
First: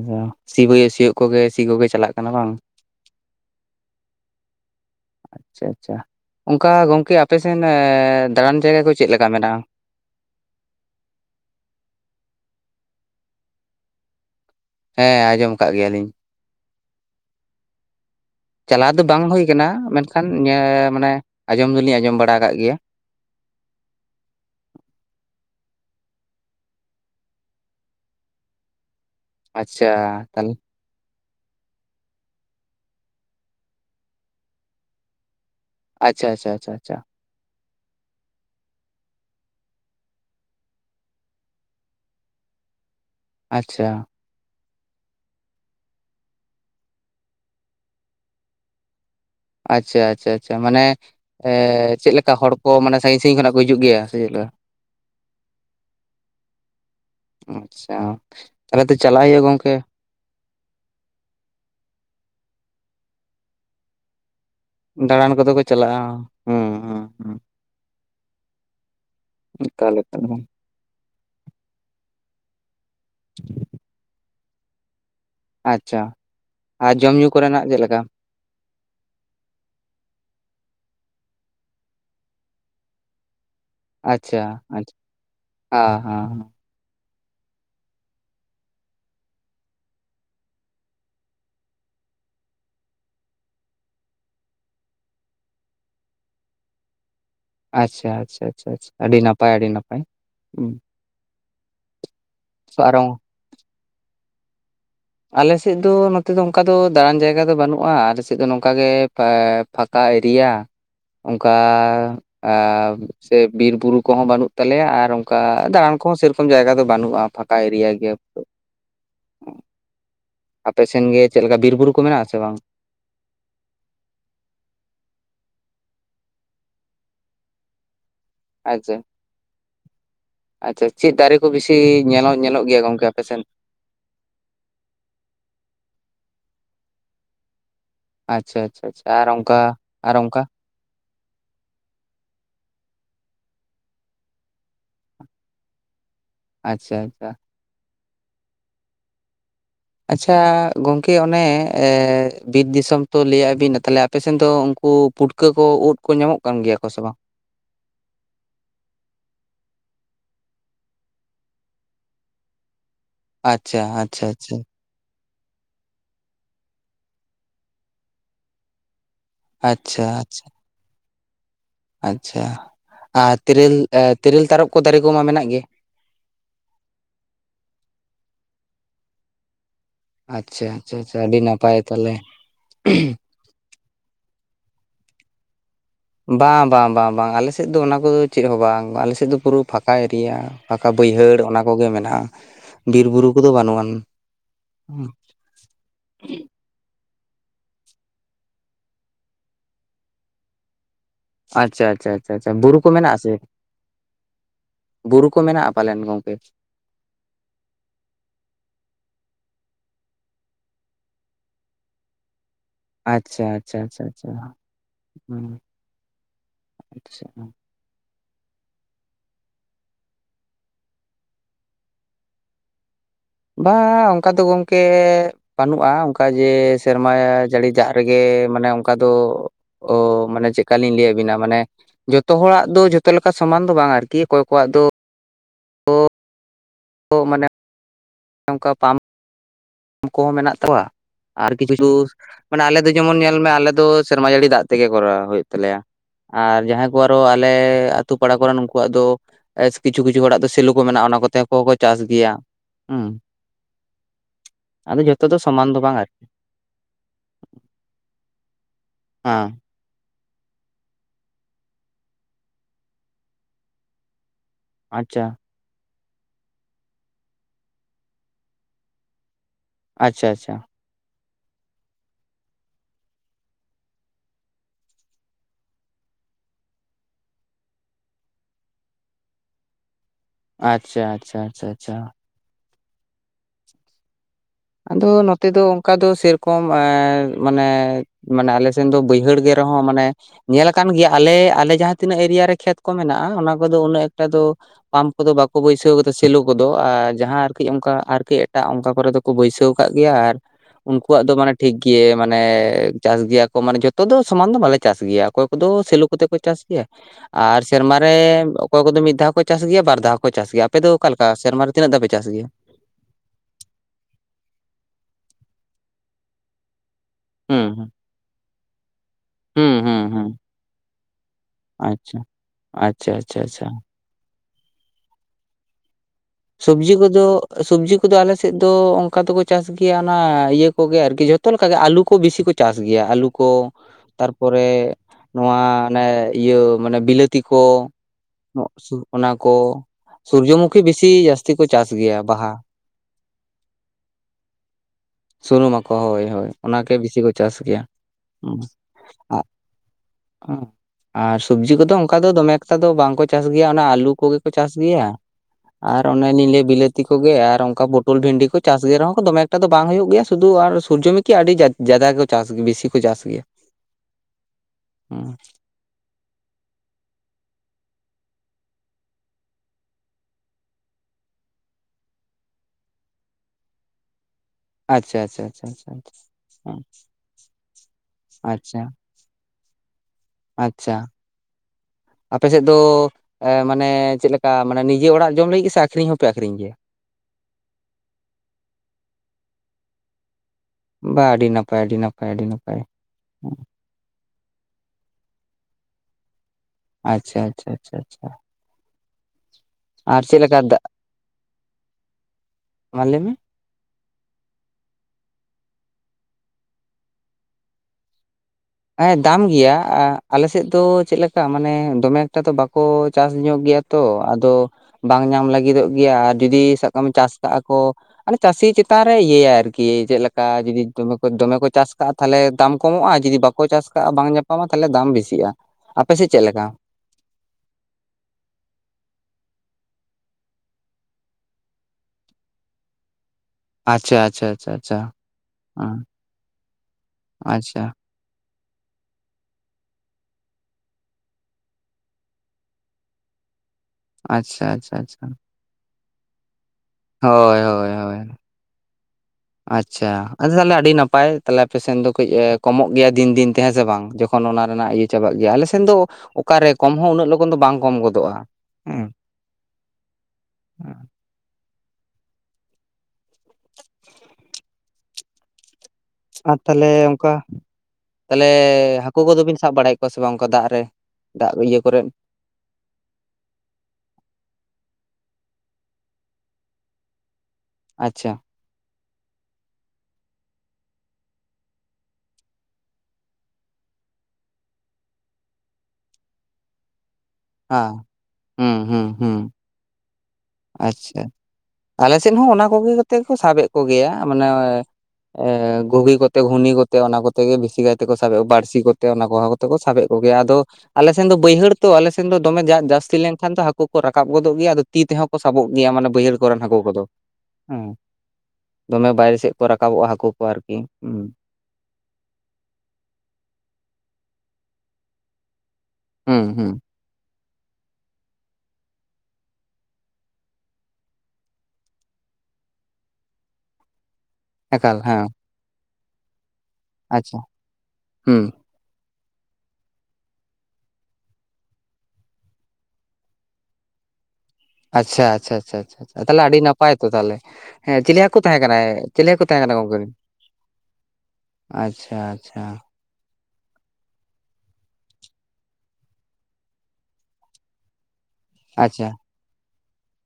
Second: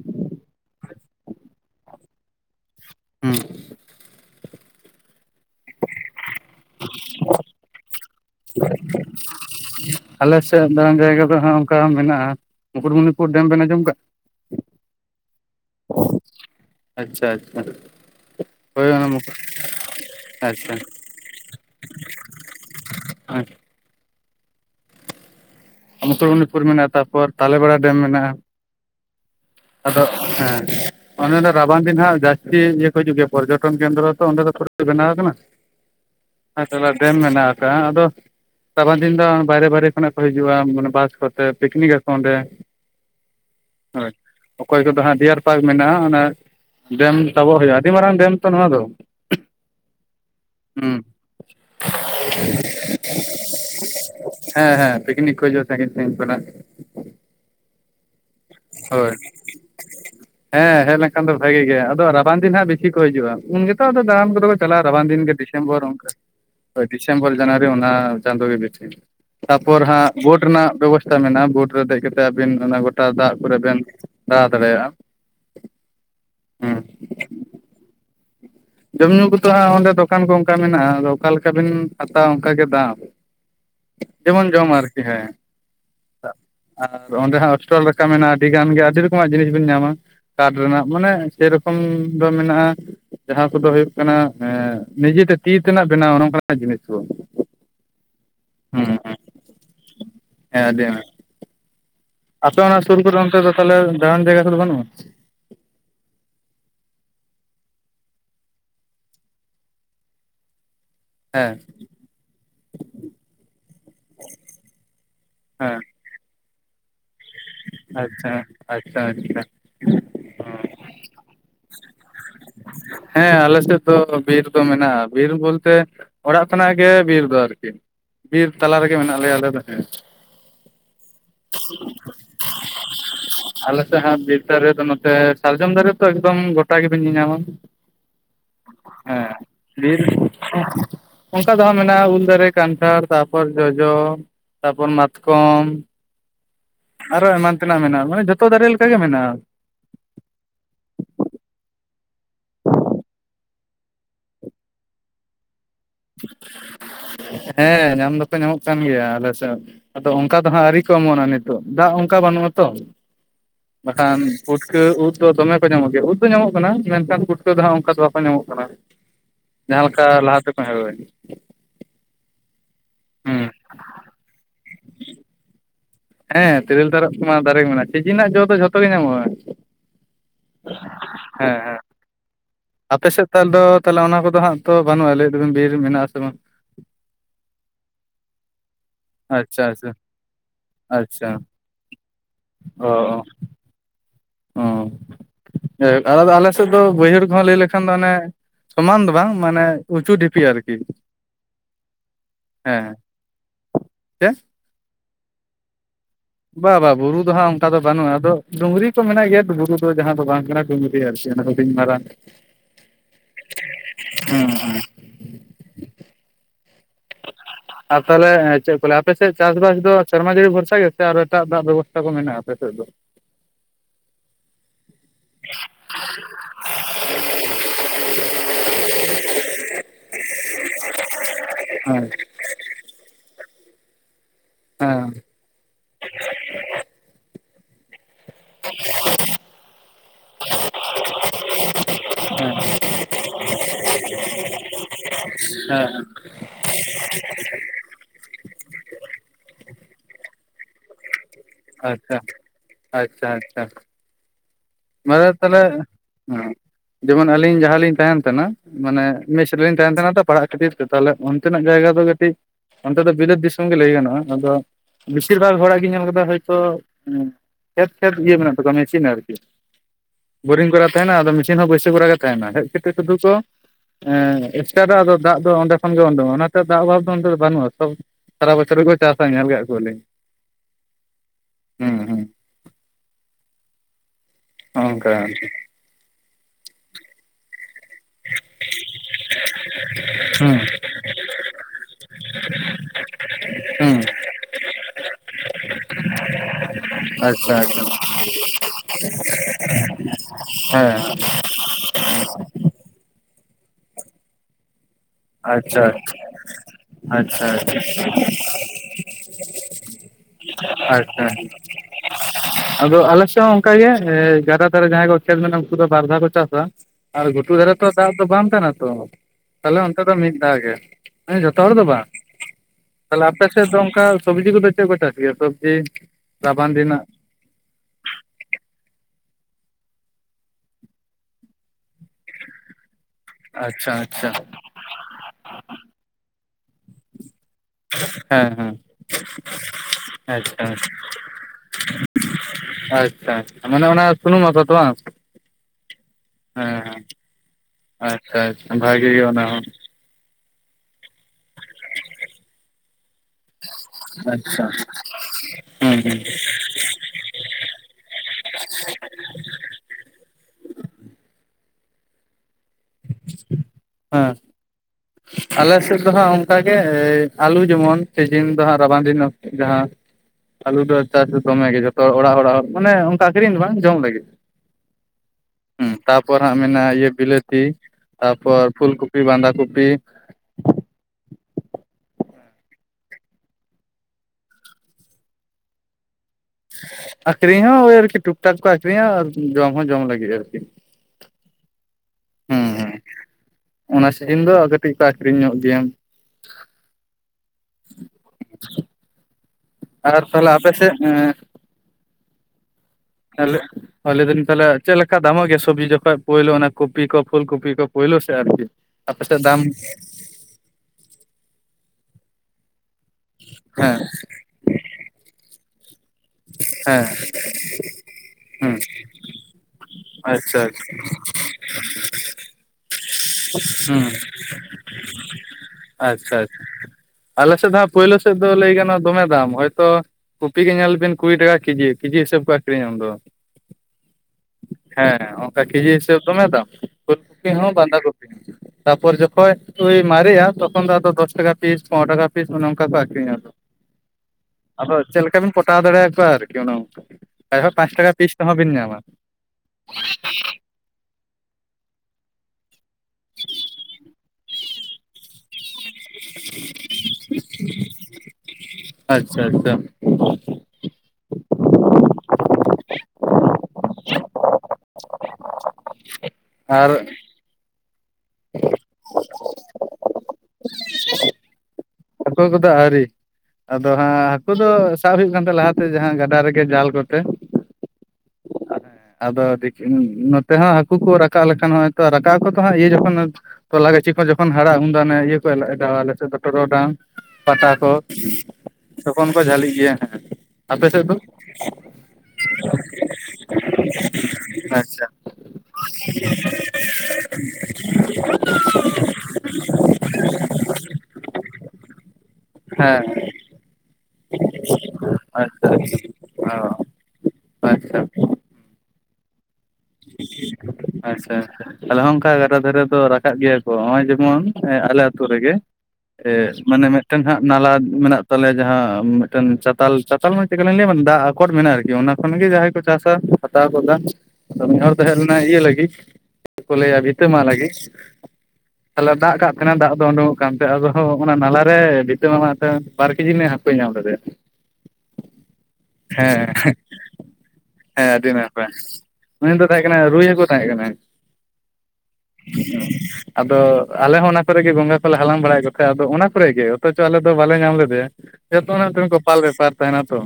ᱥᱤ ᱵᱟᱹᱭᱟᱹ ᱥᱤᱭᱳᱜ ᱠᱚᱜᱮ ᱥᱤ ᱠᱚᱜᱮ ᱪᱟᱞᱟᱜ ᱠᱟᱱᱟ ᱵᱟᱝ? ᱦᱩᱸ ᱟᱪᱪᱷᱟ ᱟᱪᱪᱷᱟ, ᱚᱱᱠᱟ ᱜᱚᱝᱠᱮ ᱟᱯᱮ ᱥᱮᱱ ᱫᱟᱬᱟᱱ ᱡᱟᱭᱜᱟ ᱠᱚ ᱪᱮᱫ ᱞᱮᱠᱟ ᱢᱮᱱᱟᱜᱼᱟ? ᱟᱞᱮ ᱥᱮᱫ ᱫᱟᱬᱟᱱ ᱡᱟᱭᱜᱟ ᱫᱚ ᱦᱟᱸᱜ ᱚᱝᱠᱟ ᱢᱮᱱᱟᱜᱼᱟ ᱢᱩᱠᱩᱴᱢᱩᱱᱤᱯᱩᱨ ᱰᱮᱢ ᱵᱤᱱ ᱟᱸᱡᱚᱢ ᱠᱟᱜᱼᱼ ᱦᱮᱸ ᱟᱡᱚᱢ ᱠᱟᱜ ᱜᱮᱭᱟ ᱞᱤᱧ᱾ ᱟᱪᱪᱷᱟ ᱟᱪᱪᱷᱟ᱾ ᱦᱳᱭ ᱪᱟᱞᱟᱣ ᱫᱚ ᱚᱱᱟ ᱵᱟᱝ ᱢᱩᱠᱩᱴ ᱦᱳᱭ ᱠᱟᱱᱟ ᱢᱮᱱᱠᱷᱟᱱ ᱧᱮ ᱟᱪᱪᱷᱟ ᱮ ᱢᱟᱱᱮᱼᱼ ᱟᱡᱚᱢ ᱫᱚᱞᱤᱧ ᱟᱸᱡᱚᱢ ᱵᱟᱲᱟ ᱠᱟᱜ ᱜᱮᱭᱟ᱾ [unintelligible] ᱢᱩᱠᱩᱴᱢᱩᱱᱤᱯᱩᱨ ᱢᱮᱱᱟᱜᱼᱟ ᱛᱟᱯᱚᱨ ᱛᱟᱞᱮᱵᱮᱲᱟ ᱰᱮᱢ ᱢᱮᱱᱟᱜᱼᱟ᱾ ᱟᱪᱪᱷᱟ ᱟᱫᱚ ᱛᱟᱦᱚᱞᱮ ᱦᱮᱸ᱾ ᱚᱰᱮ ᱫᱚ ᱨᱟᱵᱟᱝ ᱫᱤᱱ ᱦᱟᱸᱜ ᱡᱟᱹᱥᱛᱤ ᱤᱭᱟᱹ ᱠᱚ ᱦᱤᱡᱩᱜ ᱜᱮᱭᱟ ᱯᱚᱨᱡᱚᱴᱚᱱ ᱠᱮᱱᱫᱨᱚ ᱛᱚ ᱚᱸᱰᱮ ᱫᱚ ᱯᱚᱨᱡᱚᱴᱚᱱ ᱵᱮᱱᱟᱣ ᱟᱠᱟᱱᱟ᱾ ᱟᱪᱪᱷᱟ ᱟᱪᱪᱷᱟ ᱟᱨ ᱟᱪᱪᱷᱟ ᱛᱟᱞᱟ ᱟᱪᱪᱷᱟ ᱰᱮᱢ ᱢᱮᱱᱟᱜ ᱟᱠᱟᱜᱼᱟ, ᱟᱫᱚᱼᱼ ᱨᱟᱵᱟᱝ ᱫᱤᱱ ᱫᱚ ᱵᱟᱭᱨᱮ ᱵᱟᱭᱨᱮ ᱠᱷᱚᱱᱟᱜ ᱠᱚ ᱦᱤᱡᱩᱜᱼᱟ ᱢᱟᱱᱮ ᱵᱟᱥ ᱠᱚᱛᱮ ᱯᱤᱠᱱᱤᱠ ᱟᱠᱚ ᱚᱸᱰᱮ᱾ ᱟᱪᱪᱷᱟ᱾ ᱦᱳᱭ ᱚᱠᱚᱭ ᱠᱚᱫᱚ ᱦᱟᱸᱜ ᱰᱤᱭᱟᱨ ᱯᱟᱨᱠ ᱢᱮᱱᱟᱜᱼᱟ, ᱚᱱᱮᱼᱼ ᱰᱮᱢ ᱛᱟᱵᱚᱜ ᱦᱳᱭᱳᱜᱼᱟ, ᱟᱹᱰᱤ ᱢᱟᱨᱟᱝ ᱰᱮᱢ ᱛᱚ ᱱᱚᱣᱟ ᱫᱚ᱾ ᱟᱪᱪᱷᱟ ᱟᱪᱪᱷᱟ ᱟᱪᱪᱷᱟ ᱢᱟᱱᱮᱼᱼ ᱦᱩᱸ ᱮ ᱪᱮᱫ ᱞᱮᱠᱟ ᱦᱚᱲ ᱠᱚ, ᱢᱟᱱᱮ ᱥᱟᱺᱜᱤᱧ ᱥᱟᱺᱜᱤᱧ ᱠᱷᱚᱱᱟᱜ ᱠᱚ ᱦᱤᱡᱩᱜ ᱜᱮᱭᱟ ᱥᱮ ᱪᱮᱫ ᱞᱮᱠᱟ? ᱦᱮᱸ ᱦᱮᱸ ᱯᱤᱠᱱᱤᱠ᱾ ᱠᱚ ᱦᱤᱡᱩᱜᱼᱟ ᱥᱟᱺᱜᱤᱧ ᱥᱟᱺᱜᱤᱧ ᱠᱷᱚᱱᱟᱜ᱾ ᱟᱪᱪᱷᱟ ᱛᱟᱦᱞᱮ ᱛᱚ ᱦᱳᱭ ᱪᱟᱞᱟᱜ ᱦᱳᱭᱳᱜᱼᱟ, ᱜᱚᱝᱠᱮ᱾ ᱦᱮᱸ ᱦᱮᱜ ᱞᱮᱱᱠᱷᱟᱱ ᱫᱚ ᱵᱷᱟᱹᱜᱤ ᱜᱮ ᱟᱫᱚ ᱨᱟᱵᱟᱝ ᱫᱤᱱ ᱦᱟᱸᱜ ᱵᱤᱥᱤ ᱠᱚ ᱦᱤᱡᱩᱜᱼᱟ, ᱩᱱ ᱜᱮᱛᱚ ᱟᱫᱚ ᱫᱟᱬᱟᱱ ᱠᱚᱫᱚ ᱠᱚᱼᱼ ᱪᱟᱞᱟᱜᱼᱟ ᱨᱟᱵᱟᱝ ᱫᱤᱱ ᱫᱟᱬᱟᱱ ᱜᱮ ᱠᱚᱫᱚ ᱠᱚ ᱰᱤᱥᱮᱢᱵᱚᱨ ᱪᱟᱞᱟᱜᱼᱟ ᱚᱝᱠᱟ ᱦᱩᱸ ᱦᱳᱭ ᱦᱩᱸ ᱰᱤᱥᱮᱢᱵᱚᱨ ᱦᱩᱸ ᱡᱟᱱᱣᱟᱼᱼ ᱚᱱᱟ ᱪᱟᱸᱫᱳ ᱜᱮ ᱵᱤᱥᱤ ᱛᱟᱯᱚᱨ ᱮᱠᱟᱞ ᱦᱟᱸᱜ ᱮᱠᱟᱞ ᱵᱳᱴ ᱨᱮᱱᱟᱜ ᱵᱮᱵᱚᱥ ᱥᱛᱟ ᱢᱮᱱᱟᱜ-ᱟ, ᱵᱳᱴ ᱨᱮ ᱫᱮᱡ ᱠᱟᱛᱮ ᱟᱵᱤᱱ ᱚᱱᱟ ᱜᱚᱴᱟ ᱫᱟᱜ ᱠᱚᱨᱮ ᱵᱮᱱ ᱫᱟᱬᱟ ᱫᱟᱲᱮᱭᱟᱜ-ᱟ᱾ ᱟᱪᱪᱷᱟ ᱟᱨ ᱡᱚᱢ ᱧᱩ ᱠᱚ ᱨᱮᱱᱟᱜ ᱪᱮᱫᱞᱮᱠᱟ? ᱡᱚᱢ-ᱧᱩ ᱠᱚᱫᱚ ᱦᱟᱸᱜ ᱚᱸᱰᱮ ᱫᱚᱠᱟᱱ ᱠᱚ ᱚᱱᱠᱟ ᱢᱮᱱᱟᱜ-ᱟ ᱟᱫᱚ ᱚᱠᱟ ᱞᱮᱠᱟ ᱵᱤᱱ ᱦᱟᱛᱟᱣᱟ ᱚᱱᱠᱟ ᱜᱮ ᱫᱟᱢ᱾ ᱟᱪᱪᱷᱟ ᱡᱮᱢᱚᱱ ᱡᱚᱢ ᱟᱪᱪᱷᱟ ᱟᱨᱠᱤ ᱦᱮᱸ᱾ ᱦᱟᱸ ᱦᱟᱸ ᱦᱟᱸ, ᱟᱨ ᱚᱸᱰᱮ ᱦᱟᱸᱜ ᱦᱚᱥᱴᱚᱞ ᱞᱮᱠᱟ ᱢᱮᱱᱟᱜ-ᱟ, ᱟᱹᱰᱤ ᱜᱟᱱ ᱜᱮ ᱟᱹᱰᱤ ᱨᱚᱠᱚᱢ ᱡᱤᱱᱤᱥ ᱵᱤᱱ ᱧᱟᱢᱟ᱾ ᱠᱟᱴ ᱨᱮᱱᱟᱜ ᱢᱟᱱᱮ ᱥᱮᱨᱚᱠᱚᱢ ᱫᱚ ᱢᱮᱱᱟᱜ-ᱟ᱾ ᱡᱟᱦᱟᱸ ᱠᱚᱫᱚ ᱦᱩᱭᱩᱜ ᱠᱟᱱᱟ ᱱᱤᱡᱮᱛᱮ ᱛᱤ ᱛᱮᱱᱟᱜ ᱵᱮᱱᱟᱣᱟᱜ ᱱᱚᱝᱠᱟ ᱱᱟᱜ ᱡᱤᱱᱤᱥ ᱠᱚ᱾ ᱟᱪᱪᱷᱟ ᱟᱪᱪᱷᱟ ᱟᱪᱪᱷᱟ ᱦᱩᱸ ᱟᱪᱪᱷᱟ ᱟᱹᱰᱤ ᱱᱟᱯᱟᱭ ᱟᱹᱰᱤ ᱱᱟᱯᱟᱭ ᱦᱮᱸ ᱦᱩᱸ᱾ ᱟᱹᱰᱤ ᱟᱭᱢᱟ᱾ ᱟᱯᱮ ᱚᱱᱟ ᱛᱚ ᱥᱩᱨ ᱟᱨᱚ ᱠᱚᱨᱮ ᱚᱱᱛᱮ ᱫᱚ ᱛᱟᱦᱚᱞᱮ ᱫᱟᱬᱟᱱ ᱡᱟᱭᱜᱟ ᱠᱚ ᱫᱚ ᱵᱟᱹᱱᱩᱜ-ᱟ? ᱟᱞᱮ ᱥᱮᱫ ᱫᱚ ᱱᱚᱛᱮ ᱫᱚ ᱚᱱᱠᱟ ᱫᱚ ᱫᱟᱬᱟᱱ ᱡᱟᱭᱜᱟ ᱫᱚ ᱵᱟᱹᱱᱩᱜ-ᱟ, ᱟᱞᱮ ᱥᱮᱫ ᱫᱚ ᱱᱚᱝᱠᱟ ᱜᱮ ᱯᱷᱟᱠᱟ ᱮᱨᱤᱭᱟ ᱦᱮᱸ ᱚᱱᱠᱟ ᱟᱨ ᱥᱮ ᱵᱤᱨ ᱵᱩᱨᱩ ᱠᱚ ᱦᱚᱸ ᱵᱟᱹᱱᱩᱜ ᱛᱟᱞᱮᱭᱟ ᱟᱨ ᱚᱱᱠᱟ ᱦᱮᱸ ᱫᱟᱬᱟᱱ ᱠᱚ ᱦᱚᱸ ᱥᱮᱨᱚᱠᱚᱢ ᱡᱟᱭᱜᱟ ᱫᱚ ᱵᱟᱹᱱᱩᱜ-ᱟ ᱟᱪᱪᱷᱟ ᱟᱪᱪᱷᱟ ᱟᱪᱪᱷᱟ᱾ ᱟᱯᱮ ᱥᱮᱱ ᱜᱮ ᱪᱮᱫ ᱞᱮᱠᱟ ᱵᱤᱨᱵᱩᱨᱩ ᱠᱚ ᱢᱮᱱᱟᱜᱼᱟ ᱥᱮ ᱵᱟᱝ? ᱦᱮᱸ ᱟᱞᱮ ᱥᱮᱫ ᱫᱚ ᱵᱤᱨ ᱫᱚ ᱢᱮᱱᱟᱜ-ᱟ, ᱵᱤᱨ ᱵᱚᱞᱛᱮ ᱚᱲᱟᱜ ᱠᱷᱚᱱᱟᱜ ᱜᱮ ᱵᱤᱨ ᱫᱚ ᱟᱨᱠᱤ᱾ ᱵᱤᱨ ᱛᱟᱞᱟ ᱟᱪᱪᱷᱟ ᱨᱮᱜᱮ ᱢᱮᱱᱟᱜ ᱞᱮᱭᱟ ᱟᱞᱮ ᱫᱚ ᱦᱮᱸ ᱟᱪᱪᱷᱟ ᱪᱮᱫ ᱫᱟᱨᱮ ᱠᱚ ᱵᱤᱥᱤ ᱧᱮᱞᱚᱜ ᱧᱮᱞᱚᱜ ᱜᱮᱭᱟ ᱜᱚᱝᱠᱮ ᱟᱯᱮ ᱥᱮᱱ? ᱟᱞᱮ ᱥᱮᱫ ᱦᱟᱸᱜ ᱵᱤᱨ ᱫᱟᱨᱮ ᱫᱚ ᱱᱚᱛᱮ ᱥᱟᱨᱡᱚᱢ ᱫᱟᱨᱮ ᱛᱚ ᱮᱠᱫᱚᱢ ᱜᱚᱴᱟ ᱜᱮᱵᱮᱱ ᱧᱮᱧᱟᱢᱟ᱾ ᱟᱪᱪᱷᱟ ᱟᱪᱪᱷᱟ ᱟᱪᱪᱷᱟ ᱦᱮᱸ ᱟᱨ ᱚᱱᱠᱟ ᱵᱤᱨ ᱟᱨ ᱦᱚᱸ᱾ ᱚᱱᱠᱟ ᱚᱱᱠᱟ ᱫᱚ ᱦᱟᱜ ᱢᱮᱱᱟᱜ-ᱟ, ᱩᱞ ᱫᱟᱨᱮ ᱠᱟᱱᱴᱷᱟᱲ ᱛᱟᱯᱚᱨ ᱡᱚᱡᱚ ᱛᱟᱯᱚᱨ ᱢᱟᱛᱠᱚᱢ᱾ ᱟᱪᱪᱷᱟ ᱟᱪᱪᱷᱟ ᱟᱨᱮ ᱮᱢᱟᱱ ᱛᱮᱱᱟᱜ ᱢᱮᱱᱟᱜ-ᱟ, ᱢᱟᱱᱮ ᱡᱚᱛᱚ ᱫᱟᱨᱮ ᱞᱮᱠᱟ ᱜᱮ ᱢᱮᱱᱟᱜ-ᱟ᱾ ᱟᱪᱪᱷᱟ ᱜᱚᱝᱠᱮ ᱚᱱᱮ ᱮᱸᱻ ᱵᱤᱨ ᱫᱤᱥᱚᱢ ᱛᱚ ᱞᱟᱹᱭᱟᱜᱼᱟ ᱵᱤᱱ ᱛᱟᱦᱚᱞᱮ ᱟᱯᱮᱥᱮᱱ ᱫᱚ ᱩᱱᱠᱩ ᱯᱩᱴ ᱠᱟᱹ ᱠᱚ ᱩᱫ ᱠᱚ ᱧᱟᱢᱚᱜ ᱠᱟᱱ ᱜᱮᱭᱟ ᱠᱚ ᱥᱮ ᱵᱟᱝ? ᱦᱮᱸ ᱧᱟᱢ ᱫᱚᱠᱚ ᱧᱟᱢᱚᱜ ᱠᱟᱱ ᱜᱮᱭᱟ ᱟᱞᱮ ᱥᱮᱫ ᱟᱫᱚ ᱚᱱᱠᱟ ᱫᱚ ᱦᱟᱸᱜ ᱟᱹᱣᱨᱤ ᱠᱚ ᱚᱢᱚᱱᱟᱼᱜ ᱱᱤᱛᱚᱜ ᱫᱟᱜ ᱚᱱᱠᱟ ᱵᱟᱹᱱᱩᱜ-ᱟ ᱛᱚ ᱟᱪᱪᱷᱟ ᱵᱟᱠᱷᱟᱱ ᱟᱪᱪᱷᱟ ᱟᱪᱪᱷᱟ ᱯᱩᱴᱠᱟᱹ ᱩᱫ ᱩᱫ ᱫᱚ ᱫᱚᱢᱮ ᱠᱚ ᱧᱟᱢᱚᱜ ᱜᱮᱭᱟ ᱩᱫ ᱫᱚ ᱧᱟᱢᱚᱜ ᱠᱟᱱᱟ, ᱢᱮᱱᱠᱷᱟᱱ ᱯᱩᱴᱠᱟᱹ ᱫᱚ ᱦᱟᱸᱜ ᱚᱱᱠᱟ ᱫᱚ ᱵᱟᱠᱚ ᱧᱟᱢᱚᱜ ᱠᱟᱱᱟ᱾ ᱡᱟᱦᱟᱸ ᱞᱮᱠᱟ ᱟᱪᱪᱷᱟ ᱟᱪᱪᱷᱟ ᱞᱟᱦᱟᱛᱮ [unintelligible] ᱦᱚᱭ ᱟᱪᱪᱷᱟ ᱟᱨ ᱦᱩᱸ ᱛᱤᱨᱤᱞ ᱮᱸᱻ ᱛᱤᱨᱤᱞ-ᱛᱟᱨᱚᱯ ᱠᱚ ᱫᱟᱨᱮ ᱠᱚᱢᱟ ᱢᱮᱱᱟᱜ ᱜᱮ᱾ ᱦᱮᱸ ᱛᱮᱨᱮᱞ ᱛᱟᱨᱩᱵ ᱠᱚᱢᱟ ᱫᱟᱨᱮ ᱢᱮᱱᱟᱜ-ᱟ, ᱥᱤᱡᱤ ᱨᱮᱱᱟᱜ ᱡᱚ ᱫᱚ ᱡᱚᱛᱚ ᱜᱮ ᱧᱟᱢᱚᱜ-ᱟ᱾ ᱟᱪᱪᱷᱟ - ᱟᱪᱪᱷᱟ ᱪᱷᱟ ᱼ ᱪᱷᱟ ᱟᱹᱰᱤ ᱱᱟᱯᱟᱭ ᱦᱮᱸ ᱛᱟᱦᱚᱞᱮ ᱟᱯᱮ ᱥᱮᱫ ᱛᱟᱦᱚᱞᱮ ᱫᱚ ᱛᱟᱦᱚᱞᱮ ᱚᱱᱟ ᱠᱚᱫᱚ ᱦᱟᱸᱜ ᱛᱚ, ᱵᱟᱹᱱᱩᱜ-ᱟ ᱞᱟᱹᱭᱮᱫ ᱫᱚᱵᱤᱱ ᱵᱤᱨ ᱢᱮᱱᱟᱜᱼᱟ᱾ ᱵᱟᱝ ᱼ ᱵᱟᱝ ᱼ ᱵᱟᱝ ᱼ ᱵᱟᱝ ᱟᱞᱮᱥᱮᱫ ᱫᱚ ᱚᱱᱟ ᱠᱚᱫᱚ ᱪᱮᱫ ᱦᱚᱸ ᱵᱟᱝ ᱟᱞᱮᱥᱮᱫ ᱫᱚ ᱯᱩᱨᱟᱹ ᱟᱪᱪᱷᱟ ᱟᱪᱪᱷᱟ ᱯᱷᱟᱸᱠᱟ ᱮᱨᱤᱭᱟ ᱯᱷᱟᱠᱟ ᱟᱪᱪᱷᱟ ᱵᱟᱹᱭᱦᱟᱹᱲ ᱚᱱᱟ ᱠᱚᱜᱮ ᱢᱮᱱᱟᱜ-ᱟ, ᱚ ᱵᱤᱨ - ᱚ ᱵᱩᱨᱩ ᱠᱚᱫᱚ ᱵᱟᱹᱱᱩᱜ ᱟᱱ [unintelligible] ᱟᱫᱚ ᱟᱞᱮ ᱥᱮᱫ ᱫᱚ ᱵᱟᱹᱭᱦᱟᱹᱲ ᱠᱚ ᱦᱚᱸᱜ ᱞᱟᱹᱭ ᱞᱮᱠᱷᱟᱱ ᱫᱚ ᱚᱱᱮ ᱥᱚᱢᱟᱱ ᱫᱚ ᱵᱟᱝ ᱢᱟᱱᱮ ᱩᱪᱩ ᱰᱷᱤᱯᱤ ᱟᱨᱠᱤ ᱟᱪᱪᱷᱟ ᱼ ᱟᱪᱪᱷᱟ ᱼ ᱪᱷᱟ ᱪᱷᱟ ᱵᱩᱨᱩ ᱠᱚ ᱦᱮᱸ ᱢᱮᱱᱟᱜ ᱟᱥᱮ ᱪᱮᱫ ᱵᱩᱨᱩ ᱠᱚ ᱢᱮᱱᱟᱜ-ᱟ ᱯᱟᱞᱮᱱ ᱜᱚᱝᱠᱮ? ᱵᱟ ᱵᱟ ᱵᱩᱨᱩ ᱫᱚ ᱦᱟᱸᱜ ᱚᱱᱠᱟ ᱫᱚ ᱵᱟᱹᱱᱩᱜᱼ-ᱟ᱾ ᱟᱫᱚ ᱰᱩᱝᱨᱤ ᱠᱚ ᱢᱮᱱᱟᱜ ᱜᱤᱭᱟ᱾ ᱵᱩᱨᱩ ᱫᱚ ᱡᱟᱦᱟᱸ ᱫᱚ ᱵᱟᱝ ᱠᱟᱱᱟ ᱢᱩᱧ, [unintelligible] ᱟᱪᱪᱷᱟ ᱼ ᱟᱪᱪᱷᱟ ᱪᱷᱟ ᱪᱷᱟ ᱦᱩᱸ ᱟᱪᱪᱷᱟᱦᱟᱜ ᱟᱨ ᱛᱟᱦᱚᱞᱮ ᱪᱮᱫ ᱠᱚ ᱞᱟᱹᱭᱟ, ᱟᱯᱮ ᱥᱮᱫ ᱪᱟᱥᱵᱟᱥ ᱫᱚ ᱥᱮᱨᱢᱟ ᱡᱟᱹᱲᱤ ᱵᱷᱚᱨᱥᱟ ᱜᱮ ᱥᱮ ᱟᱨᱚ ᱮᱴᱟᱜ ᱫᱟᱜ ᱵᱮᱵᱚᱥᱛᱷᱟ ᱠᱚ ᱢᱮᱱᱟᱜ-ᱟ, ᱟᱯᱮ ᱥᱮᱫ ᱫᱚ᱾ ᱵᱟᱝ ᱚᱱᱠᱟ ᱫᱚ ᱜᱚᱝᱠᱮ ᱵᱟᱹᱱᱩᱜ-ᱟ ᱚᱱᱠᱟ ᱡᱮ ᱥᱮᱨᱢᱟ ᱡᱟᱹᱲᱤ ᱫᱟᱜ ᱨᱮᱜᱮ ᱢᱟᱱᱮ ᱚᱱᱠᱟ ᱫᱚ ᱚ ᱢᱟᱱᱮ ᱪᱮᱠᱟ ᱞᱤᱧ ᱞᱟᱹᱭ ᱟᱵᱤᱱᱟ ᱢᱟᱱᱮ ᱦᱮᱸ ᱡᱚᱛ ᱡᱚᱛᱚ ᱦᱚᱲᱟᱜ ᱫᱚ ᱡᱷᱚᱛᱚ ᱞᱮᱠᱟ ᱥᱚᱢᱟᱱ ᱫᱚ ᱵᱟᱝ ᱟᱨᱠᱤ ᱚᱠᱚᱭ ᱠᱚᱣᱟᱜ ᱫᱚ ᱦᱮᱸ [unintelligible] ᱢᱟᱱᱮ ᱚᱱᱠᱟ ᱯᱟᱢ ᱠᱚᱦᱚᱸ ᱢᱮᱱᱟᱜ ᱛᱟᱞᱟᱝ ᱟᱨ ᱠᱤᱪᱷᱩ ᱼ ᱠᱤᱪᱪᱷᱩ ᱢᱟᱱᱮ ᱟᱞᱮ ᱫᱚ ᱡᱮᱢᱚᱱ ᱧᱮᱞ ᱢᱮ ᱟᱞᱮ ᱫᱚ ᱥᱮᱨᱢᱟ ᱡᱟᱹᱲᱤ ᱫᱟᱜ ᱛᱮᱜᱮ ᱠᱚᱨᱟᱣ ᱦᱩᱭᱩᱜ ᱛᱟᱞᱮᱭᱟ ᱦᱮᱸ ᱟᱨ ᱡᱟᱦᱟᱸᱭ ᱠᱚ ᱟᱨᱚ ᱟᱞᱮ ᱟᱹᱛᱩ ᱯᱟᱲᱟ ᱠᱚᱨᱮᱱ ᱩᱱᱠᱩᱣᱟᱜ ᱫᱚᱼᱟ [unintelligible] ᱠᱤᱪᱷᱩ - ᱠᱤᱪᱷᱩ ᱦᱚᱲᱟᱜ ᱫᱚ ᱥᱮᱞᱳ ᱠᱚ ᱢᱮᱱᱟᱜᱼᱟ, ᱚᱱᱟ ᱠᱚᱛᱮ ᱠᱚᱠᱚ ᱪᱟᱥ ᱟᱪᱪᱷᱟ ᱜᱮᱭᱟ ᱦᱩᱸ ᱟᱪᱪᱷᱟ ᱟᱪᱪᱷᱟ ᱟᱫᱚ ᱡᱚᱛᱚ ᱢᱟᱱᱮ ᱫᱚ ᱛᱟᱦᱚᱞᱮ ᱥᱚᱢᱟᱱ ᱫᱚ ᱵᱟᱝ ᱟᱨᱠᱤ ᱦᱮᱸ ᱡᱮᱢᱚᱱ ᱟᱹᱞᱤᱧ ᱡᱟᱦᱟᱸ ᱞᱤᱤᱧ ᱛᱟᱦᱮᱱ ᱛᱟᱦᱮᱱᱟ, ᱢᱟᱱᱮ ᱦᱮᱸ ᱢᱮᱥ ᱨᱮᱞᱤᱧ ᱛᱟᱦᱮᱱ ᱛᱟᱦᱮᱱᱟ ᱛᱚ ᱯᱟᱲᱦᱟᱜ ᱠᱷᱟᱹᱛᱤᱨ ᱛᱮ ᱛᱟᱦᱚᱞᱮ ᱚᱱᱛᱮᱱᱟᱼᱜ ᱡᱟᱭᱜᱟ ᱫᱚ ᱠᱟᱹᱴᱤᱡ ᱚᱱᱛᱮ ᱫᱚ ᱵᱤᱞᱟᱛ ᱫᱤᱥᱚᱢ ᱜᱮ ᱞᱟᱹᱭ ᱜᱟᱱᱚᱜᱼᱟ, ᱟᱫᱚ ᱟᱪᱪᱷᱟ ᱵᱮᱥᱤᱨ ᱵᱷᱟᱜᱽ ᱦᱚᱲᱟᱜ ᱜᱤᱧ ᱧᱮᱞ ᱠᱟᱫᱟ, ᱦᱳᱭᱛᱳ ᱠᱷᱮᱛ - ᱠᱷᱮᱛ ᱤᱭᱟᱹ ᱢᱮᱱᱟᱜ ᱛᱟᱠᱚᱣᱟ ᱢᱮᱥᱤᱱ ᱟᱨᱠᱤ ᱟᱪᱪᱷᱟ ᱟᱪᱪᱷᱟ ᱵᱳᱨᱤᱝ ᱠᱚᱨᱟᱣ ᱛᱟᱦᱮᱱᱟ ᱟᱫᱚ ᱢᱮᱥᱤᱱ ᱦᱚᱸ ᱵᱟᱹᱭᱥᱟᱹᱣ ᱠᱚᱨᱟᱜ ᱜᱮ ᱛᱟᱦᱮᱱᱟ, ᱦᱮᱡ ᱠᱟᱛᱮ ᱥᱩᱫᱷᱩ ᱠᱚ ᱮᱸ ᱮᱥᱠᱟᱨ ᱟᱫᱚ ᱫᱟᱜ ᱫᱚ ᱚᱸᱰᱮ ᱠᱷᱚᱱᱜ ᱜᱮ ᱚᱰᱳᱚᱜᱼᱟ, ᱚᱱᱟᱛᱮ ᱫᱟᱜ ᱚᱵᱷᱟᱵᱽ ᱫᱚ ᱚᱰᱮ ᱫᱚ ᱵᱟᱹᱱᱩᱜᱼᱟ᱾ ᱥᱚᱵ ᱥᱟᱨᱟ ᱵᱚᱪᱷᱚᱨ ᱜᱮᱠᱚ ᱪᱟᱥᱼᱟ ᱧᱮᱞ ᱠᱟᱫ ᱠᱚᱣᱟᱞᱤᱧ ᱟᱪᱪᱷᱟ - ᱟᱪᱪᱷᱟ - ᱪᱷᱟ - ᱪᱷᱟ ᱦᱩᱸ ᱦᱩᱸ ᱟᱫᱚ ᱚᱱᱠᱟ ᱱᱚᱛᱮ ᱫᱚ ᱚᱱᱠᱟ ᱫᱚ ᱥᱮᱨᱚᱠᱚᱢ ᱮᱸᱻ ᱢᱟᱱᱮ ᱢᱟᱱᱮ ᱟᱞᱮᱮᱥᱱ ᱫᱚ ᱵᱟᱹᱭᱦᱟᱹᱲ ᱜᱮ ᱨᱮᱦᱚᱸ ᱢᱟᱱᱮ ᱦᱩᱸ ᱧᱮᱞ ᱟᱠᱟᱱ ᱜᱮᱭᱟ ᱟᱞᱮ ᱟᱞᱮ ᱡᱟᱦᱟᱸ ᱛᱤᱱᱟᱹᱜ ᱮᱨᱤᱭᱟ ᱨᱮ ᱠᱷᱮᱛ ᱠᱚ ᱢᱮᱱᱟᱜᱼᱟ, ᱚᱱᱟ ᱠᱚᱫᱚ ᱦᱩᱸ ᱩᱱᱟᱹᱜ ᱮᱠᱴᱟ ᱫᱚ ᱯᱟᱢ ᱠᱚᱫᱚ ᱵᱟᱠᱚ ᱵᱟᱹᱭᱥᱟᱹᱣ ᱥᱮᱞᱩ ᱠᱚᱫᱚ ᱟᱨ ᱡᱟᱦᱟᱸ ᱟᱪᱪᱷᱟ ᱟᱨᱠᱤ ᱟᱪᱪᱷᱟ ᱚᱱᱠᱟ ᱟᱨᱠᱤ ᱮᱴᱟᱜ ᱚᱱᱠᱟ ᱠᱚᱨᱮ ᱫᱚ ᱠᱚ ᱵᱟᱹᱭᱥᱟᱹᱣ ᱠᱟᱫ ᱜᱮᱭᱟ ᱟᱨ ᱦᱮᱸ ᱩᱱᱠᱩᱣᱟᱼᱜ ᱫᱚ ᱢᱟᱱᱮ ᱴᱷᱤᱠ ᱜᱮ ᱢᱟᱱᱮ ᱪᱟᱥ ᱜᱮᱭᱟ ᱠᱚ ᱢᱟᱱᱮ ᱡᱚᱛᱚ ᱫᱚ ᱥᱚᱢᱟᱱ ᱫᱚ ᱵᱟᱞᱮ ᱪᱟᱥ ᱜᱮᱭᱟ ᱚᱠᱚᱭ ᱠᱚᱫᱚ ᱟᱪᱪᱷᱟ ᱥᱮᱞᱳ ᱠᱚᱛᱮ ᱠᱚ ᱪᱟᱥ ᱜᱮᱭᱟ, ᱟᱪᱪᱷᱟ ᱟᱨ ᱥᱮᱨᱢᱟ ᱨᱮ-ᱢ ᱚᱠᱚᱭ ᱠᱚᱫᱚ ᱢᱤᱫ ᱫᱷᱟᱣ ᱠᱚ ᱪᱟᱥ ᱜᱮᱭᱟ ᱵᱟᱨ ᱫᱷᱟᱣ ᱠᱚ ᱠᱚ ᱪᱟᱥ ᱜᱮᱭᱟ ᱟᱯᱮ ᱫᱚ ᱚᱠᱟ ᱟᱪᱪᱷᱟ ᱞᱮᱠᱟ ᱥᱮᱨᱢᱟ ᱨᱮ ᱛᱤᱱᱟᱹᱜ ᱫᱷᱟᱯᱮ ᱪᱟᱥ ᱜᱮᱭᱟ? [unintelligible] ᱜᱟᱫᱟ ᱫᱟᱨᱮ ᱡᱟᱦᱟᱸᱭ ᱠᱚ ᱠᱷᱮᱛ ᱢᱟᱱᱟᱜᱼᱟ ᱩᱱᱠᱩ ᱫᱚ ᱵᱟᱨᱫᱷᱟ ᱠᱚ ᱪᱟᱥᱼᱟ᱾ ᱟᱨ ᱜᱷᱩᱴᱩ ᱦᱩᱸ ᱫᱷᱟᱨᱮ ᱦᱩᱸ ᱛᱚ ᱫᱟᱜ ᱫᱚ ᱵᱟᱝ ᱛᱟᱦᱮ ᱛᱚ, ᱛᱟᱦᱞᱮ ᱦᱩᱸ ᱚᱱᱛᱮ ᱦᱩᱸ ᱫᱚ ᱦᱩᱸ ᱢᱤᱫ ᱫᱷᱟᱣ ᱜᱮ ᱦᱮᱸ ᱡᱚᱛᱚ ᱦᱚᱲ ᱫᱚ ᱵᱟᱝ᱾ ᱟᱪᱪᱷᱟ ᱟᱪᱪᱷᱟ ᱛᱟᱞᱮ ᱟᱪᱪᱷᱟ ᱟᱯᱮ ᱥᱮᱫ ᱟᱪᱪᱷᱟ ᱫᱚ ᱚᱱᱠᱟ ᱥᱚᱵᱽᱡᱤ ᱠᱚᱫᱚ ᱪᱮᱫ ᱠᱚ ᱪᱟᱥᱟ ᱤᱭᱟ ᱥᱚᱵᱡᱤ ᱥᱚᱵᱡᱤ ᱠᱚᱫᱚ ᱥᱚᱵᱡᱤ ᱠᱚᱫᱚ ᱟᱞᱮᱮᱥᱮᱫ ᱫᱚ-ᱚ ᱚᱱᱠᱟ ᱫᱚᱠᱚ ᱪᱟᱥ ᱜᱮᱭᱟ ᱚᱱᱟ ᱤᱭᱟᱹ ᱠᱚᱜᱮ ᱟᱨᱠᱤ ᱡᱚᱛᱚ ᱞᱮᱠᱟ ᱜᱮ ᱟᱞᱩ ᱠᱚ ᱵᱤᱥᱤ ᱠᱚ ᱪᱟᱥ ᱜᱮᱭᱟ ᱟᱞᱩ ᱠᱚ ᱟᱪᱪᱷᱟ ᱟᱪᱪᱷᱟ ᱛᱟᱨᱯᱚᱨᱮ ᱱᱚᱣᱟ ᱦᱟᱱᱮ ᱤᱭᱟᱹ ᱢᱟᱱᱮ ᱵᱤᱞᱟᱹᱛᱤ ᱠᱚ ᱦᱮᱸ ᱱᱚᱸᱜ ᱦᱮᱸ ᱥᱩ ᱚᱱᱟ ᱠᱚ ᱟᱪᱪᱷᱟ ᱥᱩᱨᱡᱚᱢᱩᱠᱷᱤ ᱵᱮ ᱥᱤ ᱡᱟᱹᱟᱥᱛᱤ ᱠᱚ ᱪᱟᱥ ᱜᱮᱭᱟ ᱵᱟᱦᱟ ᱟᱪᱪᱷᱟ ᱟᱪᱪᱷᱟ ᱢᱟᱱᱮ ᱚᱱᱟ ᱥᱩᱱᱩᱢ ᱦᱟᱥᱟ ᱛᱚ ᱵᱟᱝ ᱥᱩᱱᱩᱢ ᱟᱠᱠᱚ ᱦᱳᱭ ᱦᱳᱭ ᱦᱮᱸ ᱚᱱᱟᱜᱮ ᱦᱮᱸ ᱵᱮᱥᱤ ᱠᱚ ᱪᱟᱥ ᱜᱮᱭᱟ ᱟᱪᱪᱷᱟ [unintelligible] ᱟᱪᱪᱷᱟ ᱵᱷᱟᱜᱮ ᱜᱮ ᱟ [inaudible] ᱩ ᱟᱨ ᱥᱚᱵᱡᱤ ᱠᱚᱫᱚ ᱚᱱᱠᱟ ᱫᱚ ᱫᱚᱢᱮ ᱮᱠᱛᱷᱟ ᱫᱚ ᱵᱟᱝᱠᱚ ᱪᱟᱥ ᱜᱮᱭᱟ ᱚᱱᱟ ᱟᱹᱞᱩ ᱠᱚᱜᱮ ᱠᱚ ᱟᱪᱪᱷᱟ ᱪᱟᱥ ᱜᱮᱭᱟ ᱦᱩᱸ ᱟᱨ ᱦᱩᱸ ᱚᱱᱮ ᱱᱤᱞᱮ ᱵᱤᱞᱟᱹ ᱛᱤ ᱠᱚᱜᱮ ᱟᱨ ᱚᱱᱠᱟ ᱯᱳᱴᱳᱚᱞ ᱵᱷᱤᱱᱰᱤ ᱠᱚ ᱪᱟᱥ ᱜᱮ ᱨᱮᱦᱚ-ᱠᱚ ᱫᱚᱢᱮ ᱮᱠᱴᱟ ᱫᱚ ᱵᱟᱝ ᱦᱩᱭᱩᱜ ᱜᱮᱭᱟ ᱥᱩᱫᱩ ᱟᱨ ᱥᱩᱨᱡᱚᱢᱠᱤ ᱟᱹᱰᱤ ᱡᱟᱡ ᱡᱟᱫᱟ ᱜᱚ ᱪᱟᱥ ᱜᱤ ᱵᱮᱥᱤ ᱠᱚ ᱪᱟᱥ ᱜᱮᱭᱟ ᱦᱮᱸ ᱦᱩᱸ ᱟᱞᱮ ᱥᱮᱫ ᱫᱚ ᱦᱟᱸᱜ ᱚᱱᱠᱟᱜᱮ ᱟᱞᱩ ᱡᱮᱢᱚᱱ ᱥᱮ ᱡᱤᱱ ᱦᱚᱜ ᱨᱟᱵᱟᱝ ᱫᱤᱱ ᱡᱟᱦᱟᱸ ᱟᱞᱩ ᱫᱚ ᱪᱟᱥ ᱫᱚ ᱫᱚᱢᱮ ᱜᱮ ᱡᱷᱚᱛᱚ ᱚᱲᱟᱜ ᱚᱲᱟᱜ ᱢᱟᱱᱮ ᱚᱱᱠᱟ ᱟᱠᱷᱨᱤᱤᱧ ᱫᱚ ᱵᱟᱝ ᱡᱚᱢ ᱞᱟᱹᱜᱤᱫ ᱟᱪᱪᱷᱟ ᱟᱪᱪᱷᱟ ᱟᱪᱪᱷᱟ ᱦᱩᱸ ᱟᱪᱪᱷᱟ ᱛᱟᱯᱚᱨ ᱦᱟᱸᱜ ᱢᱮᱱᱟᱜᱼᱟ ᱤᱭᱟᱹ ᱵᱤᱞᱟᱹᱛ ᱛᱤ ᱛᱟᱨᱯᱚᱨ ᱟᱪᱪᱷᱟ ᱯᱷᱩᱞ ᱠᱩᱯᱤ ᱵᱟᱸᱫᱷᱟ ᱠᱩᱯᱤ ᱟᱪᱪᱷᱟ ᱟᱯᱮᱥᱮᱫ ᱫᱚ ᱮ ᱢᱟᱱᱮ ᱪᱮᱫ ᱞᱮᱠᱟ ᱢᱟᱱᱮ ᱱᱤᱡᱮ ᱚᱲᱟᱜ ᱡᱚᱢ ᱞᱟᱹᱜᱤᱫ ᱥᱮ ᱟᱠᱷᱨᱤᱧ ᱦᱚᱸᱯᱮ ᱟᱠᱷᱨᱤᱧ ᱜᱮᱭᱟ ᱟᱠᱷᱨᱤᱧ ᱦᱚᱸ ᱳᱭ ᱟᱨᱠᱤ ᱴᱩᱠ ᱴᱟᱠ ᱠᱚ ᱟᱠᱷᱨᱤᱧᱟ ᱟᱨ ᱡᱚᱢ ᱦᱚᱸ ᱡᱚᱢ ᱞᱟᱹᱜᱤᱫ ᱟᱨᱠᱤ ᱵᱟ ᱟᱹᱰᱤ ᱱᱟᱯᱟᱭ ᱟᱹᱰᱤ ᱱᱟᱯᱟᱭ ᱟᱹᱰᱤ ᱦᱩᱸ ᱱᱟᱯᱟᱭ ᱦᱩᱸ ᱚᱱᱟ ᱥᱤᱡᱤᱱ ᱫᱚ ᱠᱟᱹᱴᱤᱡ ᱠᱚ ᱟᱠᱷᱨᱤᱧ ᱧᱚᱜ ᱜᱮᱭᱟ ᱟᱪᱪᱷᱟ ᱟᱪᱪᱷᱟ ᱟᱪᱪᱷᱟ ᱪᱷᱟ ᱟᱨ ᱪᱮᱫ ᱛᱟᱦᱚᱞᱮ ᱞᱮᱠᱟ ᱟᱯᱮ ᱫᱟᱜ ᱥᱮᱫ ᱮᱸ ᱢᱟ ᱞᱟᱹᱭ ᱢᱮ ᱟᱞᱮᱯ ᱟ ᱞᱟᱹᱭ ᱫᱟᱞᱤᱧ ᱛᱟᱦᱚᱞᱮ ᱪᱮᱫ ᱞᱮᱠᱟ ᱫᱟᱢᱚᱜ ᱜᱮᱭᱟ ᱥᱚᱵᱡᱤ ᱡᱚᱠᱷᱚᱡ ᱯᱳᱞᱳ ᱚᱱᱟ ᱠᱚᱯᱤ ᱠᱚ ᱯᱷᱩᱞ ᱠᱚᱯᱤ ᱠᱚ ᱯᱳᱭᱞᱳ ᱥᱮ ᱟᱨᱠᱤ ᱦᱮᱸ ᱟᱯᱮ ᱥᱮᱫ ᱫᱟᱢ ᱜᱤᱭᱟ-ᱟ ᱟᱞᱮ ᱥᱮᱫ ᱫᱚ ᱪᱮᱫ ᱞᱮᱠᱟ ᱢᱟᱱᱮ ᱫᱚᱢᱮ ᱛᱮ ᱫᱚ ᱵᱟᱠᱚ ᱪᱟᱥ ᱧᱚᱜ ᱜᱮᱭᱟ ᱦᱮᱸ ᱛᱚ ᱟᱫᱚ ᱵᱟᱝ ᱧᱟᱢ ᱞᱟᱹᱜᱤᱫᱚᱜ ᱜᱮᱭᱟ ᱡᱩᱫᱤ ᱥᱟᱵ ᱠᱟᱜ ᱦᱮᱸ ᱢᱮ ᱪᱟᱥ ᱠᱟᱜᱼᱟ ᱠᱚ ᱟᱱᱮ ᱪᱟᱹᱥᱤ ᱦᱩᱸ ᱪᱮᱛᱟᱱ ᱨᱮ ᱤᱭᱟᱹᱭᱟ ᱟᱨ ᱠᱤ ᱪᱮᱫ ᱞᱮᱠᱟ ᱟᱪᱪᱷᱟ ᱡᱩᱫᱤ ᱟᱪᱪᱷᱟ ᱫᱚᱢᱮ ᱠᱚ ᱫᱚᱢᱮ ᱠᱚ ᱪᱟᱥ ᱠᱟᱜᱼᱟ ᱛᱟᱦᱚᱞᱮ ᱫᱟᱢ ᱠᱚᱢᱚᱜᱼᱟ ᱡᱩᱫᱤ ᱵᱟᱝ ᱵᱟᱠᱚ ᱪᱟᱥ ᱦᱩᱸ ᱠᱟᱜᱼᱟ ᱵᱟᱝ ᱧᱟᱯᱟᱢᱟ ᱛᱟᱦᱞᱮ ᱫᱟᱢ ᱵᱮᱥᱤᱜᱼᱟ ᱟᱯᱮᱥᱮᱫ ᱟᱪᱪᱷᱟ ᱪᱮᱫ ᱟᱪᱪᱷᱟ ᱞᱮᱠᱟ? ᱟᱞᱮ ᱥᱮᱫ ᱫᱚ ᱦᱟᱸᱜ ᱯᱳᱭᱞᱳ ᱥᱮᱫ ᱫᱚ ᱞᱟᱹᱭ ᱜᱟᱱᱚᱜᱼᱟ ᱫᱚᱢᱮ ᱫᱟᱢ ᱦᱳᱭᱛᱚ ᱠᱳᱯᱤ ᱜᱮ ᱧᱮᱞ ᱵᱤᱱ ᱠᱩᱲᱤ ᱴᱟᱠᱟ ᱠᱤᱡᱤ ᱠᱤᱡᱤ ᱦᱤᱥᱟᱹᱵ ᱠᱚ ᱟᱹᱷᱨᱤᱧᱟ ᱩᱱ ᱫᱚ ᱟᱪᱪᱷᱟ ᱟᱪᱪᱷᱟ ᱟᱪᱪᱷᱟ ᱟᱪᱪᱷᱟ ᱦᱮᱸ ᱚᱱᱠᱟ ᱠᱮᱡᱤ ᱦᱤᱥᱟᱹᱵ ᱫᱚᱢᱮ ᱫᱟᱢ ᱯᱷᱩᱞᱠᱩᱯᱤ ᱦᱚᱸ ᱟᱪᱪᱷᱟ ᱵᱟᱸᱫᱷᱟ ᱠᱚᱯ [unintelligible] ᱛᱟᱯᱚᱨ ᱡᱚᱠᱷᱚᱡ ᱳᱭ ᱢᱟᱨᱮᱜᱼᱟ ᱛᱚᱠᱷᱚᱱ ᱫᱚ ᱟᱫᱚ ᱫᱚᱥ ᱴᱟᱠᱟ ᱯᱤᱥ ᱯᱚᱱᱨᱚ ᱴᱟᱠᱟ ᱯᱤᱥ ᱚᱱᱮ ᱚᱱᱠᱟ ᱠᱚ ᱟᱠᱷᱨᱤᱧᱟ ᱟᱪᱪᱷᱟ ᱟᱪᱪᱷᱟ ᱟᱫᱚ ᱪᱮᱫ ᱟᱪᱪᱷᱟ ᱞᱮᱠᱟ ᱵᱤᱱ ᱯᱚᱴᱟᱣ ᱫᱟᱲᱮᱭᱟ ᱠᱚᱣᱟ ᱟᱨᱠᱤ ᱚᱱᱮ ᱚᱝᱠᱟ ᱦᱳᱭ ᱡᱭᱦᱳᱠ ᱦᱳᱭ ᱯᱟᱸᱪ ᱴᱟᱠᱟ ᱦᱳᱭ ᱯᱤᱥ ᱛᱮᱦᱚᱸ ᱵᱤᱱ ᱧᱟᱢᱟ ᱟᱪᱪᱷᱟ ᱟᱫᱚ ᱛᱟᱦᱞᱮ ᱟᱹᱰᱤ ᱱᱟᱯᱟᱭ ᱛᱟᱦᱞᱮ ᱟᱯᱮ ᱥᱮᱱ ᱫᱚ ᱠᱟᱹᱡ ᱠᱚᱢᱚᱜ ᱜᱮᱭᱟ ᱫᱤᱱ ᱫᱤᱱ ᱛᱮ ᱦᱮᱸ ᱥᱮ ᱵᱟᱝ ᱡᱚᱠᱷᱚᱱ ᱚᱱᱟ ᱨᱮᱱᱟᱜ ᱤᱭᱟᱹ ᱪᱟᱵᱟᱜ ᱜᱮᱭᱟ ᱟᱞᱮ ᱥᱮ ᱴᱷᱮᱱ ᱫᱚ ᱚᱠᱟᱨᱮ ᱠᱚᱢ ᱦᱚᱸ ᱩᱱᱟᱹᱜ ᱞᱚᱜᱚᱱ ᱫᱚ ᱵᱟᱝ ᱠᱚᱢ ᱜᱚᱫᱚᱜᱼᱟ ᱟᱪᱪᱷᱟ ᱟᱪᱪᱷᱟ ᱩᱸᱻᱜ ᱟᱨ ᱛᱟᱦᱞᱮ ᱚᱱᱠᱟ ᱛᱟᱦᱞᱮ ᱦᱟᱹᱠᱩ ᱠᱚᱫᱚᱵᱤᱱ ᱥᱟᱵ ᱵᱟᱲᱟᱭᱮᱫ ᱠᱚᱣᱟ ᱥᱮ ᱵᱟᱝ ᱚᱱᱠᱟ ᱫᱟᱜ ᱨᱮ ᱫᱟᱜ ᱤᱭᱟᱹ ᱠᱚᱨᱮ ᱦᱟᱹᱠᱩ ᱠᱚᱫᱚ ᱟᱣᱨᱤ ᱟᱫᱚ ᱦᱟᱸᱜ ᱦᱟᱹᱠᱩ ᱫᱚ ᱥᱟᱵ ᱦᱩᱭᱩᱜ ᱠᱟᱱ ᱛᱟᱦᱮᱸ ᱞᱟᱦᱟᱛᱮ ᱡᱟᱦᱟᱸ ᱜᱟᱰᱟ ᱨᱮᱜᱮ ᱡᱟᱞ ᱠᱚᱛᱮ ᱟᱪᱪᱷᱟ ᱟᱫᱚ ᱫᱤᱠ ᱱᱚᱛᱮ ᱦᱚᱸ ᱦᱟᱠᱩ ᱠᱚ ᱨᱟᱠᱟᱵ ᱞᱮᱠᱷᱟᱱ ᱦᱚᱜᱼᱚᱭᱛᱚ ᱨᱟᱠᱟᱵ ᱟᱠᱚ ᱦᱟᱸᱜ ᱤᱭᱟᱹ ᱡᱚᱠᱷᱚᱱ ᱛᱚᱞᱟ ᱜᱟᱪᱷᱤ ᱠᱚᱦᱚᱸ ᱡᱚᱠᱷᱚᱱ ᱦᱟᱨᱟᱜ ᱩᱱ ᱫᱚ. ᱦᱟᱱᱮ ᱤᱭᱟᱹ ᱠᱚ ᱮᱰᱟᱣᱟ ᱟᱞᱮᱥᱮᱫ ᱫᱚ ᱴᱚᱨᱚᱰᱟᱝ ᱯᱟᱴᱟ ᱠᱚ, ᱦᱮᱸ ᱦᱩᱸ ᱦᱩᱸ ᱛᱚᱠᱷᱚᱱ ᱦᱩᱸ ᱠᱚ ᱡᱷᱟᱹᱞᱤᱜ ᱜᱮᱭᱟ ᱦᱮᱸ ᱟᱯᱮ ᱥᱮᱫ ᱫᱚ ᱟᱪᱪᱷᱟ ᱟᱞᱮ ᱥᱮᱱ ᱦᱚᱸ ᱚᱱᱟ ᱠᱚᱜᱮ ᱠᱟᱛᱮᱫ ᱜᱮ ᱠᱚ ᱥᱟᱵᱮᱫ ᱠᱚ ᱜᱮᱭᱟ ᱢᱟᱱᱮᱼᱼ ᱟᱪᱪᱷᱟ ᱮ ᱜᱷᱩᱜᱤ ᱠᱚᱛᱮ ᱜᱷᱩᱱᱤ ᱠᱚᱛᱮ ᱚᱱᱟ ᱠᱚᱛᱮ ᱜᱮ ᱵᱮᱥᱤ ᱠᱟᱭᱛᱮ ᱠᱚ ᱥᱟᱵᱮᱜ ᱠᱚᱣᱟ ᱵᱟᱹᱲᱥᱤ ᱠᱚᱛᱮ ᱚᱱᱟ ᱠᱚᱦᱚ ᱠᱚ ᱛᱮᱠᱚ ᱥᱟᱵᱮᱫ ᱠᱚ ᱜᱮᱭᱟ ᱟᱫᱚ ᱟᱞᱮ ᱥᱮᱱ ᱫᱚ ᱵᱟᱹᱭᱦᱟᱹᱲ ᱛᱚ ᱟᱞᱮ ᱫᱚᱢᱮ ᱫᱟᱜ ᱡᱟᱹᱥᱛᱤ ᱦᱮᱸ ᱞᱮᱱᱠᱷᱟᱱ ᱫᱚ ᱦᱟᱹᱠᱩ ᱠᱚ ᱨᱟᱠᱟᱵ ᱜᱚᱫᱚᱜ ᱜᱮᱭᱟ ᱟᱫᱚ ᱛᱤ ᱛᱮᱦᱚᱸ ᱠᱚ ᱥᱟᱵᱚᱜ ᱟᱪᱪᱷᱟ ᱜᱮᱭᱟ ᱢᱟᱱᱮ ᱵᱟᱹᱭᱦᱟᱹᱲ ᱠᱚ ᱟᱪᱪᱷᱟ ᱨᱮᱱ ᱦᱟᱹᱠᱩ ᱠᱚᱫᱚ᱾ ᱚ ᱚᱸ ᱟᱪᱪᱷᱟ ᱫᱚᱢᱮ ᱵᱟᱭᱨᱮ ᱥᱮᱫ ᱠᱚ ᱨᱟᱠᱟᱵᱚᱜᱼᱟ ᱦᱟᱹᱠᱩ ᱠᱚ ᱟᱨᱠᱤ᱾ ᱟᱪᱪᱷᱟ ᱟᱞᱮ ᱦᱚᱸ ᱚᱱᱠᱟ ᱜᱟᱰᱟ ᱫᱷᱟᱨᱮ ᱫᱚ ᱨᱟᱠᱟᱵ ᱜᱮᱭᱟ ᱠᱚ ᱦᱚᱜᱼᱚᱭ ᱡᱮᱢᱚᱱ ᱟᱞᱮ ᱟᱛᱳ ᱨᱮᱜᱮ᱾ ᱦᱩᱸ ᱮᱸᱜ ᱦᱩᱸ ᱢᱟᱱᱮ ᱢᱮᱱ ᱢᱤᱫᱴᱮᱱ ᱦᱟᱸᱜ ᱱᱟᱞᱟ ᱢᱮᱱᱟᱜ ᱛᱟᱞᱮᱭᱟ ᱡᱟᱦᱟᱸ ᱢᱤᱫᱴᱮᱱ ᱪᱟᱛᱟᱞ ᱪᱟᱛᱟᱞ ᱢᱟᱱᱮ ᱪᱮᱫ ᱠᱟᱞᱤᱧ ᱞᱟᱹᱭᱟ ᱢᱟᱱᱮ ᱫᱟᱜ ᱟᱠᱚᱴ ᱢᱮᱱᱟᱜᱼᱟ ᱟᱨᱠᱤ ᱚᱱᱟᱼᱼ ᱚᱱᱟ ᱠᱷᱚᱱ ᱜᱮ ᱡᱟᱦᱟᱸᱭ ᱠᱚ ᱪᱟᱥᱟ ᱦᱟᱛᱟᱣ ᱟᱠᱚ ᱫᱟᱜ᱾ ᱟᱫᱚ ᱢᱤᱫ ᱦᱚᱲ ᱫᱚ ᱮᱠᱟᱞ ᱦᱮᱡ ᱦᱮᱸ ᱞᱮᱱᱟ ᱤᱭᱟᱹ ᱞᱟᱹᱜᱤᱫ ᱪᱮᱫ ᱠᱚ ᱞᱟᱹᱭᱟ ᱵᱷᱤᱛᱟᱹ ᱟᱪᱪᱷᱟ ᱢᱟᱜ ᱞᱟᱹᱜᱤᱫ᱾ ᱦᱩᱸ ᱛᱟᱦᱞᱮ ᱫᱟᱜ ᱠᱟᱜ ᱛᱟᱦᱮᱱᱟᱭ ᱫᱟᱜ ᱫᱚ ᱩᱰᱩᱸᱝ-ᱚᱜ ᱠᱟᱱᱛᱮ ᱟᱫᱦᱚ ᱚᱱᱟ ᱱᱟᱞᱟ ᱨᱮ ᱵᱷᱤᱛᱟᱹ ᱢᱟᱜ ᱢᱟᱜ ᱛᱮ ᱵᱟᱨ ᱠᱮᱡᱤ ᱨᱤᱱᱤᱡ ᱦᱟ ᱠᱩᱭ ᱧᱟᱢ ᱞᱮᱫᱮᱭᱟ᱾ ᱟᱪᱪᱷᱟ ᱟᱪᱪᱷᱟ ᱟᱪᱪᱷᱟ ᱟᱪᱪᱷᱟ ᱛᱟᱦᱞᱮ ᱦᱮᱸ ᱟᱹᱰᱤ ᱱᱟᱯᱟᱭ ᱛᱚ ᱛᱟᱦᱚᱞᱮ ᱦᱮᱸ ᱪᱤᱞᱤ ᱟᱹᱰᱤ ᱦᱟᱹᱠᱩ ᱛᱟᱦᱮᱸ ᱱᱟᱯᱟᱭ ᱠᱟᱱᱟᱭ? ᱪᱤᱞᱤ ᱦᱟᱹᱠᱩ ᱩᱱᱤ ᱫᱚ ᱛᱟᱦᱮᱸ ᱜᱚᱝᱠᱮ ᱠᱟᱱᱟ ᱨᱩᱭ ᱦᱟᱹᱠᱩ ᱛᱟᱦᱮᱸᱜ ᱠᱟᱱᱟᱭ ᱟᱪᱪᱷᱟ ᱟᱪᱪᱷᱟ ᱾ ᱟᱫᱚ ᱟᱞᱮ ᱦᱚᱸ ᱚᱱᱟ ᱠᱚᱨᱮ ᱜᱮ ᱜᱚᱸᱜᱷᱟ ᱠᱚᱞᱮ ᱦᱟᱞᱟᱝ ᱵᱟᱲᱟᱭᱮᱫ ᱠᱚ ᱛᱟᱦᱮᱸᱫ ᱟᱫᱚ ᱚᱱᱟ ᱠᱚᱨᱮ ᱜᱮ ᱚᱛᱷᱚᱪᱚ ᱟᱞᱮ ᱫᱚ ᱵᱟᱞᱮ ᱧᱟᱢ ᱞᱮᱫᱮᱭᱟ᱾ ᱡᱮᱦᱮᱛᱩ ᱚᱱᱟ ᱟᱪᱪᱷᱟ ᱢᱤᱫᱴᱮᱱ ᱠᱚᱯᱟᱞ ᱵᱮᱯᱟᱨ ᱛᱟᱦᱮᱱᱟ ᱛᱚ᱾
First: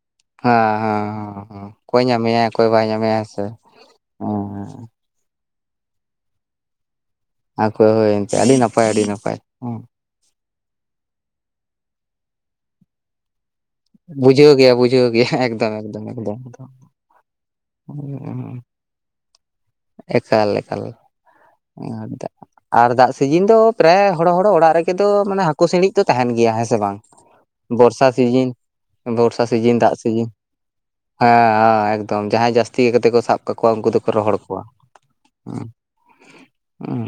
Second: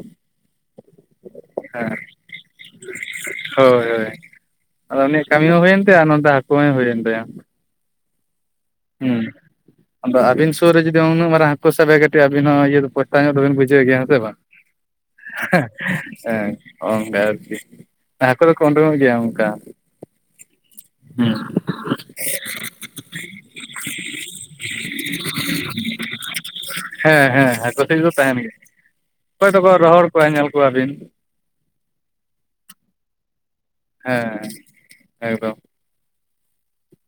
ᱦᱮᱸ ᱦᱮᱸ ᱦᱮᱸ ᱦᱩᱸ ᱦᱮᱸ ᱚᱠᱚᱭ ᱧᱟᱢᱮᱭᱟᱭ ᱚᱠᱚᱭ ᱵᱟᱭ ᱧᱟᱢᱮᱭᱟ ᱦᱮᱸ ᱥᱮ ᱦᱳᱭ ᱦᱳᱭ ᱦᱮᱸᱻ ᱟᱫᱚ ᱩᱱᱤᱭᱟᱜ ᱠᱟᱹᱢᱤ ᱦᱚᱸ ᱦᱩᱭᱮᱱ ᱛᱟᱭᱟ ᱟᱨ ᱱᱛᱮ ᱦᱟᱹᱠᱩ ᱦᱚᱸᱭ ᱦᱩᱭᱮᱱ ᱛᱟᱭᱟ᱾ ᱦᱟᱹᱠᱩ ᱦᱚᱭ ᱦᱳᱭᱮᱱ ᱛᱟᱭᱟ ᱟᱹᱰᱤ ᱱᱟᱯᱟᱭ ᱟᱹᱰᱤ ᱦᱩᱸ ᱱᱟᱯᱟᱭ ᱾ ᱟᱫᱚ ᱟᱹᱵᱤᱱ ᱥᱩᱨ ᱨᱮ ᱡᱩᱫᱤ ᱩᱱᱟᱹᱜ ᱢᱟᱨᱟᱝ ᱦᱟᱹᱠᱩ ᱥᱟᱵᱮᱭᱟ ᱠᱟᱹᱴᱤᱡ ᱟᱹᱵᱤᱱ ᱦᱚᱸ ᱤᱭᱟᱹ ᱯᱚᱥᱛᱟᱣ ᱧᱚᱜ ᱫᱚ ᱵᱤᱱ ᱵᱩᱡ ᱡᱷᱟᱹᱣ ᱜᱮᱭᱟ ᱦᱮᱸ ᱥᱮ ᱵᱟᱝ ᱵᱩᱡᱷᱟᱹᱣ ᱜᱮᱭᱟ ᱵᱩᱡᱷᱟᱹᱣ ᱜᱮᱭᱟ ᱮᱠᱫᱚᱢ ᱮᱠᱫᱚᱢ ᱮᱠᱫᱚᱢ ᱦᱮᱸ ᱦᱚᱝᱠᱟ ᱟᱨᱠᱤ᱾ ᱦᱟᱠᱳ ᱫᱚᱠᱚ ᱩᱳᱰᱚᱝ-ᱚᱜ ᱜᱮᱭᱟ ᱚᱱᱠᱟ᱾ ᱮᱠᱟᱞ ᱮᱠᱟᱞ ᱦᱩᱸ [unintelligible] ᱟᱨ ᱫᱟᱜ ᱥᱤᱡᱤᱱ ᱫᱚ ᱯᱨᱟᱭ ᱦᱚᱲᱚ ᱦᱚᱲᱚ ᱚᱲᱟᱜ ᱨᱮᱜᱮ ᱫᱚ ᱢᱟᱱᱮ ᱦᱟᱹᱠᱩ ᱥᱤᱬᱤᱡ ᱫᱚ ᱛᱟᱦᱮᱱ ᱜᱮᱭᱟ, ᱦᱮᱸ ᱥᱮ ᱵᱟᱝ? ᱦᱮᱸ ᱦᱮᱸ ᱦᱟᱠᱳ ᱥᱤᱬᱤᱡ ᱵᱚᱨᱥᱟ ᱫᱚ ᱛᱟᱦᱮᱱ ᱥᱤᱡᱤᱱ ᱜᱮᱭᱟ᱾ ᱵᱚᱨᱥᱟ ᱚᱠᱚᱭ ᱫᱚᱠᱚ ᱥᱤᱡᱤᱱ ᱫᱟᱜ ᱨᱚᱦᱚᱲ ᱥᱤᱡᱤᱱ, ᱠᱚᱣᱟ ᱧᱮᱞ ᱠᱚᱣᱟᱵᱤᱱ ᱦᱮᱸᱻ ᱮᱠᱫᱚᱢ ᱡᱟᱦᱟᱸᱭ ᱡᱟᱹᱥᱛᱤ ᱠᱟᱛᱮ ᱠᱚ ᱥᱟᱵ ᱠᱟᱫ ᱠᱚᱣᱟ ᱩᱱᱠᱩ ᱫᱚᱠᱚ ᱨᱚᱦᱚᱲ ᱦᱮᱸ ᱠᱚᱣᱟ ᱮᱠᱫᱚᱢ ᱦᱩᱸ᱾ ᱩᱸ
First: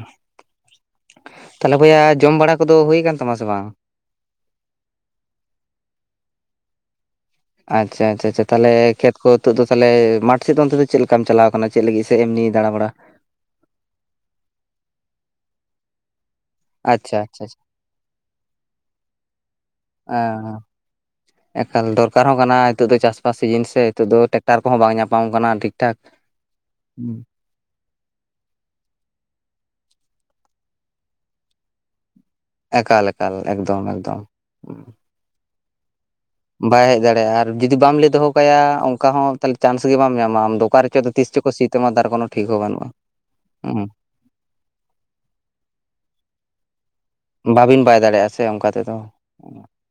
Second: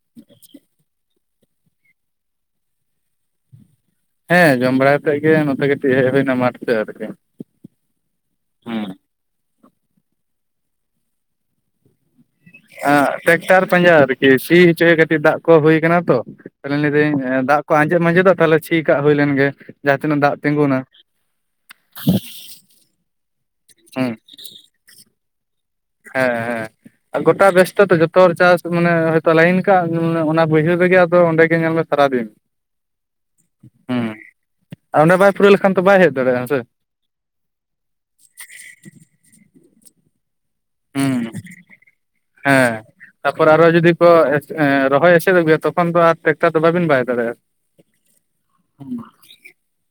ᱛᱟᱦᱞᱮ ᱵᱚᱭᱦᱟ ᱡᱚᱢ ᱵᱟᱲᱟ ᱠᱚ ᱫᱚ ᱦᱩᱭ ᱠᱟᱱ ᱛᱟᱢᱟ ᱥᱮ ᱵᱟᱝ? ᱦᱮᱸ ᱡᱚᱢ ᱵᱟᱲᱟ ᱠᱟᱛᱮᱫ ᱜᱮ ᱱᱚᱛᱮ ᱠᱟᱹᱴᱤᱡ ᱦᱮᱡ ᱦᱩᱭᱱᱟ ᱢᱟᱴᱷ ᱥᱮᱫ ᱟᱨᱠᱤ᱾ ᱟᱪᱪᱷᱟ ᱟᱪᱪᱷᱟ ᱪᱷᱟ ᱪᱷᱟ ᱛᱟᱦᱚᱞᱮ ᱦᱩᱸ ᱠᱷᱮᱛᱼᱼ ᱱᱤᱛᱚᱜ ᱫᱚ ᱛᱟᱦᱚᱞᱮ ᱢᱟᱴᱷ ᱥᱮᱫ ᱫᱚ ᱚᱱᱛᱮ ᱫᱚ ᱪᱮᱫ ᱞᱮᱠᱟᱢ ᱪᱟᱞᱟᱣ ᱠᱟᱱᱟ, ᱪᱮᱫ ᱞᱟᱹᱜᱤᱫ ᱥᱮᱫ ᱮᱢᱱᱤ ᱫᱟᱬᱟ ᱵᱟᱲᱟ? ᱴᱮᱠᱴᱟᱨ ᱯᱟᱸᱡᱟ ᱟᱨᱠᱤ ᱥᱤ ᱦᱚᱪᱚᱭ ᱠᱟᱹᱴᱤᱡ ᱫᱟᱜ ᱠᱚ ᱦᱩᱭ ᱠᱟᱱᱟ ᱛᱚ᱾ ᱛᱟᱦᱚᱞᱮ ᱞᱟᱹᱭ ᱫᱟᱹᱧ ᱟᱪᱪᱷᱟ ᱟᱪᱪᱷᱟ ᱟᱪᱪᱷᱟ ᱫᱟᱜ ᱠᱚ ᱟᱸᱡᱮᱫ ᱢᱟᱡᱮᱫᱚᱜ ᱛᱟᱦᱞᱮ ᱥᱤ ᱠᱟᱜ ᱦᱩᱭ ᱞᱮᱱ ᱜᱮ ᱡᱟᱦᱟᱸ ᱛᱤᱱᱟᱹᱜ ᱫᱟᱜ ᱛᱤᱸᱜᱩᱱᱟ᱾ ᱮᱠᱟᱞ ᱫᱚᱨᱠᱟᱨ ᱦᱚᱸ ᱠᱟᱱᱟ ᱱᱤᱛᱚᱜ ᱫᱚ ᱪᱟᱥ ᱵᱟᱥ ᱥᱤᱡᱤᱱ ᱥᱮ ᱱᱤᱛᱚᱜ ᱫᱚ ᱴᱮᱠᱴᱟᱨ ᱠᱚᱦᱚᱸ ᱵᱟᱝ ᱧᱟᱯᱟᱢ ᱠᱟᱱᱟ ᱴᱷᱤᱠ᱾ ᱴᱷᱟᱠ ᱦᱮᱸ ᱦᱮᱸ ᱦᱩᱸ ᱦᱮᱸ ᱜᱚᱴᱟ ᱵᱮᱥᱛᱚ ᱛᱚ ᱡᱚᱛᱚ ᱦᱚᱲ ᱪᱟᱥᱼᱼ ᱢᱟᱱᱮ ᱦᱚᱭᱛᱳ ᱞᱟᱭᱤᱱ ᱠᱟᱜ, ᱚᱱᱟ ᱵᱟᱹᱭᱦᱟᱹᱲ ᱨᱮᱜᱮ ᱟᱫᱚ ᱚᱸᱰᱮᱜ ᱜᱮ ᱧᱮᱞ ᱢᱮ ᱥᱟᱨᱟ ᱫᱤᱱ᱾ ᱮᱠᱟᱞ ᱮᱠᱟᱞ ᱮᱠᱫᱚᱢ ᱮᱠᱫᱚᱢ ᱾ ᱟᱨ ᱚᱸᱰᱮ ᱵᱟᱭ ᱯᱩᱨᱟᱹᱣ ᱞᱮᱠᱷᱟᱱ ᱛᱚ ᱵᱟᱭ ᱦᱮᱡ ᱫᱟᱲᱭᱟᱜ-ᱟ᱾ ᱵᱟᱭ ᱦᱮᱡ ᱫᱟᱲᱮᱭᱟᱜ-ᱟ, ᱟᱨ ᱡᱩᱫᱤ ᱵᱟᱢ ᱞᱟᱹᱭ ᱫᱚᱦᱚ ᱠᱟᱭᱟ ᱚᱱᱠᱟ ᱦᱚᱸ ᱛᱟᱦᱚᱞᱮ ᱪᱟᱱᱥ ᱜᱮ ᱵᱟᱢ ᱧᱟᱢᱟ ᱟᱢ ᱫᱚ᱾ ᱚᱠᱟ ᱨᱮᱪᱚ ᱟᱫᱚ ᱛᱤᱥ ᱪᱚ ᱦᱮᱸᱥᱮ ᱠᱚ ᱥᱤ ᱛᱟᱢᱟ ᱛᱟᱨ ᱠᱚᱱᱳ ᱴᱷᱤᱠ ᱦᱚᱸ ᱦᱮᱸ ᱵᱟᱹᱱᱩᱜ-ᱟ᱾ ᱛᱟᱯᱚᱨ ᱟᱨᱚ ᱩᱦᱩ ᱡᱩᱫᱤ ᱠᱚ ᱮ ᱨᱚᱦᱚᱭ ᱮᱥᱮᱫ ᱟᱜᱩᱭᱟ ᱛᱚᱠᱷᱚᱱ ᱫᱚ ᱟᱨ ᱴᱮᱠᱴᱟᱨ ᱫᱚ ᱵᱟᱹᱵᱤᱱ ᱵᱟᱭ ᱫᱟᱲᱮᱭᱟᱜ-ᱟ᱾ ᱵᱟᱵᱤᱱ ᱵᱟᱭ ᱫᱟᱲᱮᱭᱟᱜ-ᱟ ᱥᱮ ᱚᱱᱠᱟ ᱛᱮᱫᱚ ᱾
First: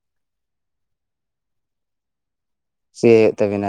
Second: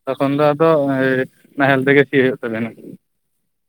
ᱛᱚᱠᱷᱚᱱ ᱫᱚ ᱟᱫᱚ ᱮᱭ ᱱᱟᱦᱮᱞ ᱛᱮᱜᱮ ᱥᱤ ᱦᱩᱭᱩᱜ ᱛᱟᱵᱮᱱᱟ᱾ ᱥᱮ ᱦᱩᱭᱩᱜ ᱛᱟᱵᱤᱱᱟ ᱟᱨᱼᱼ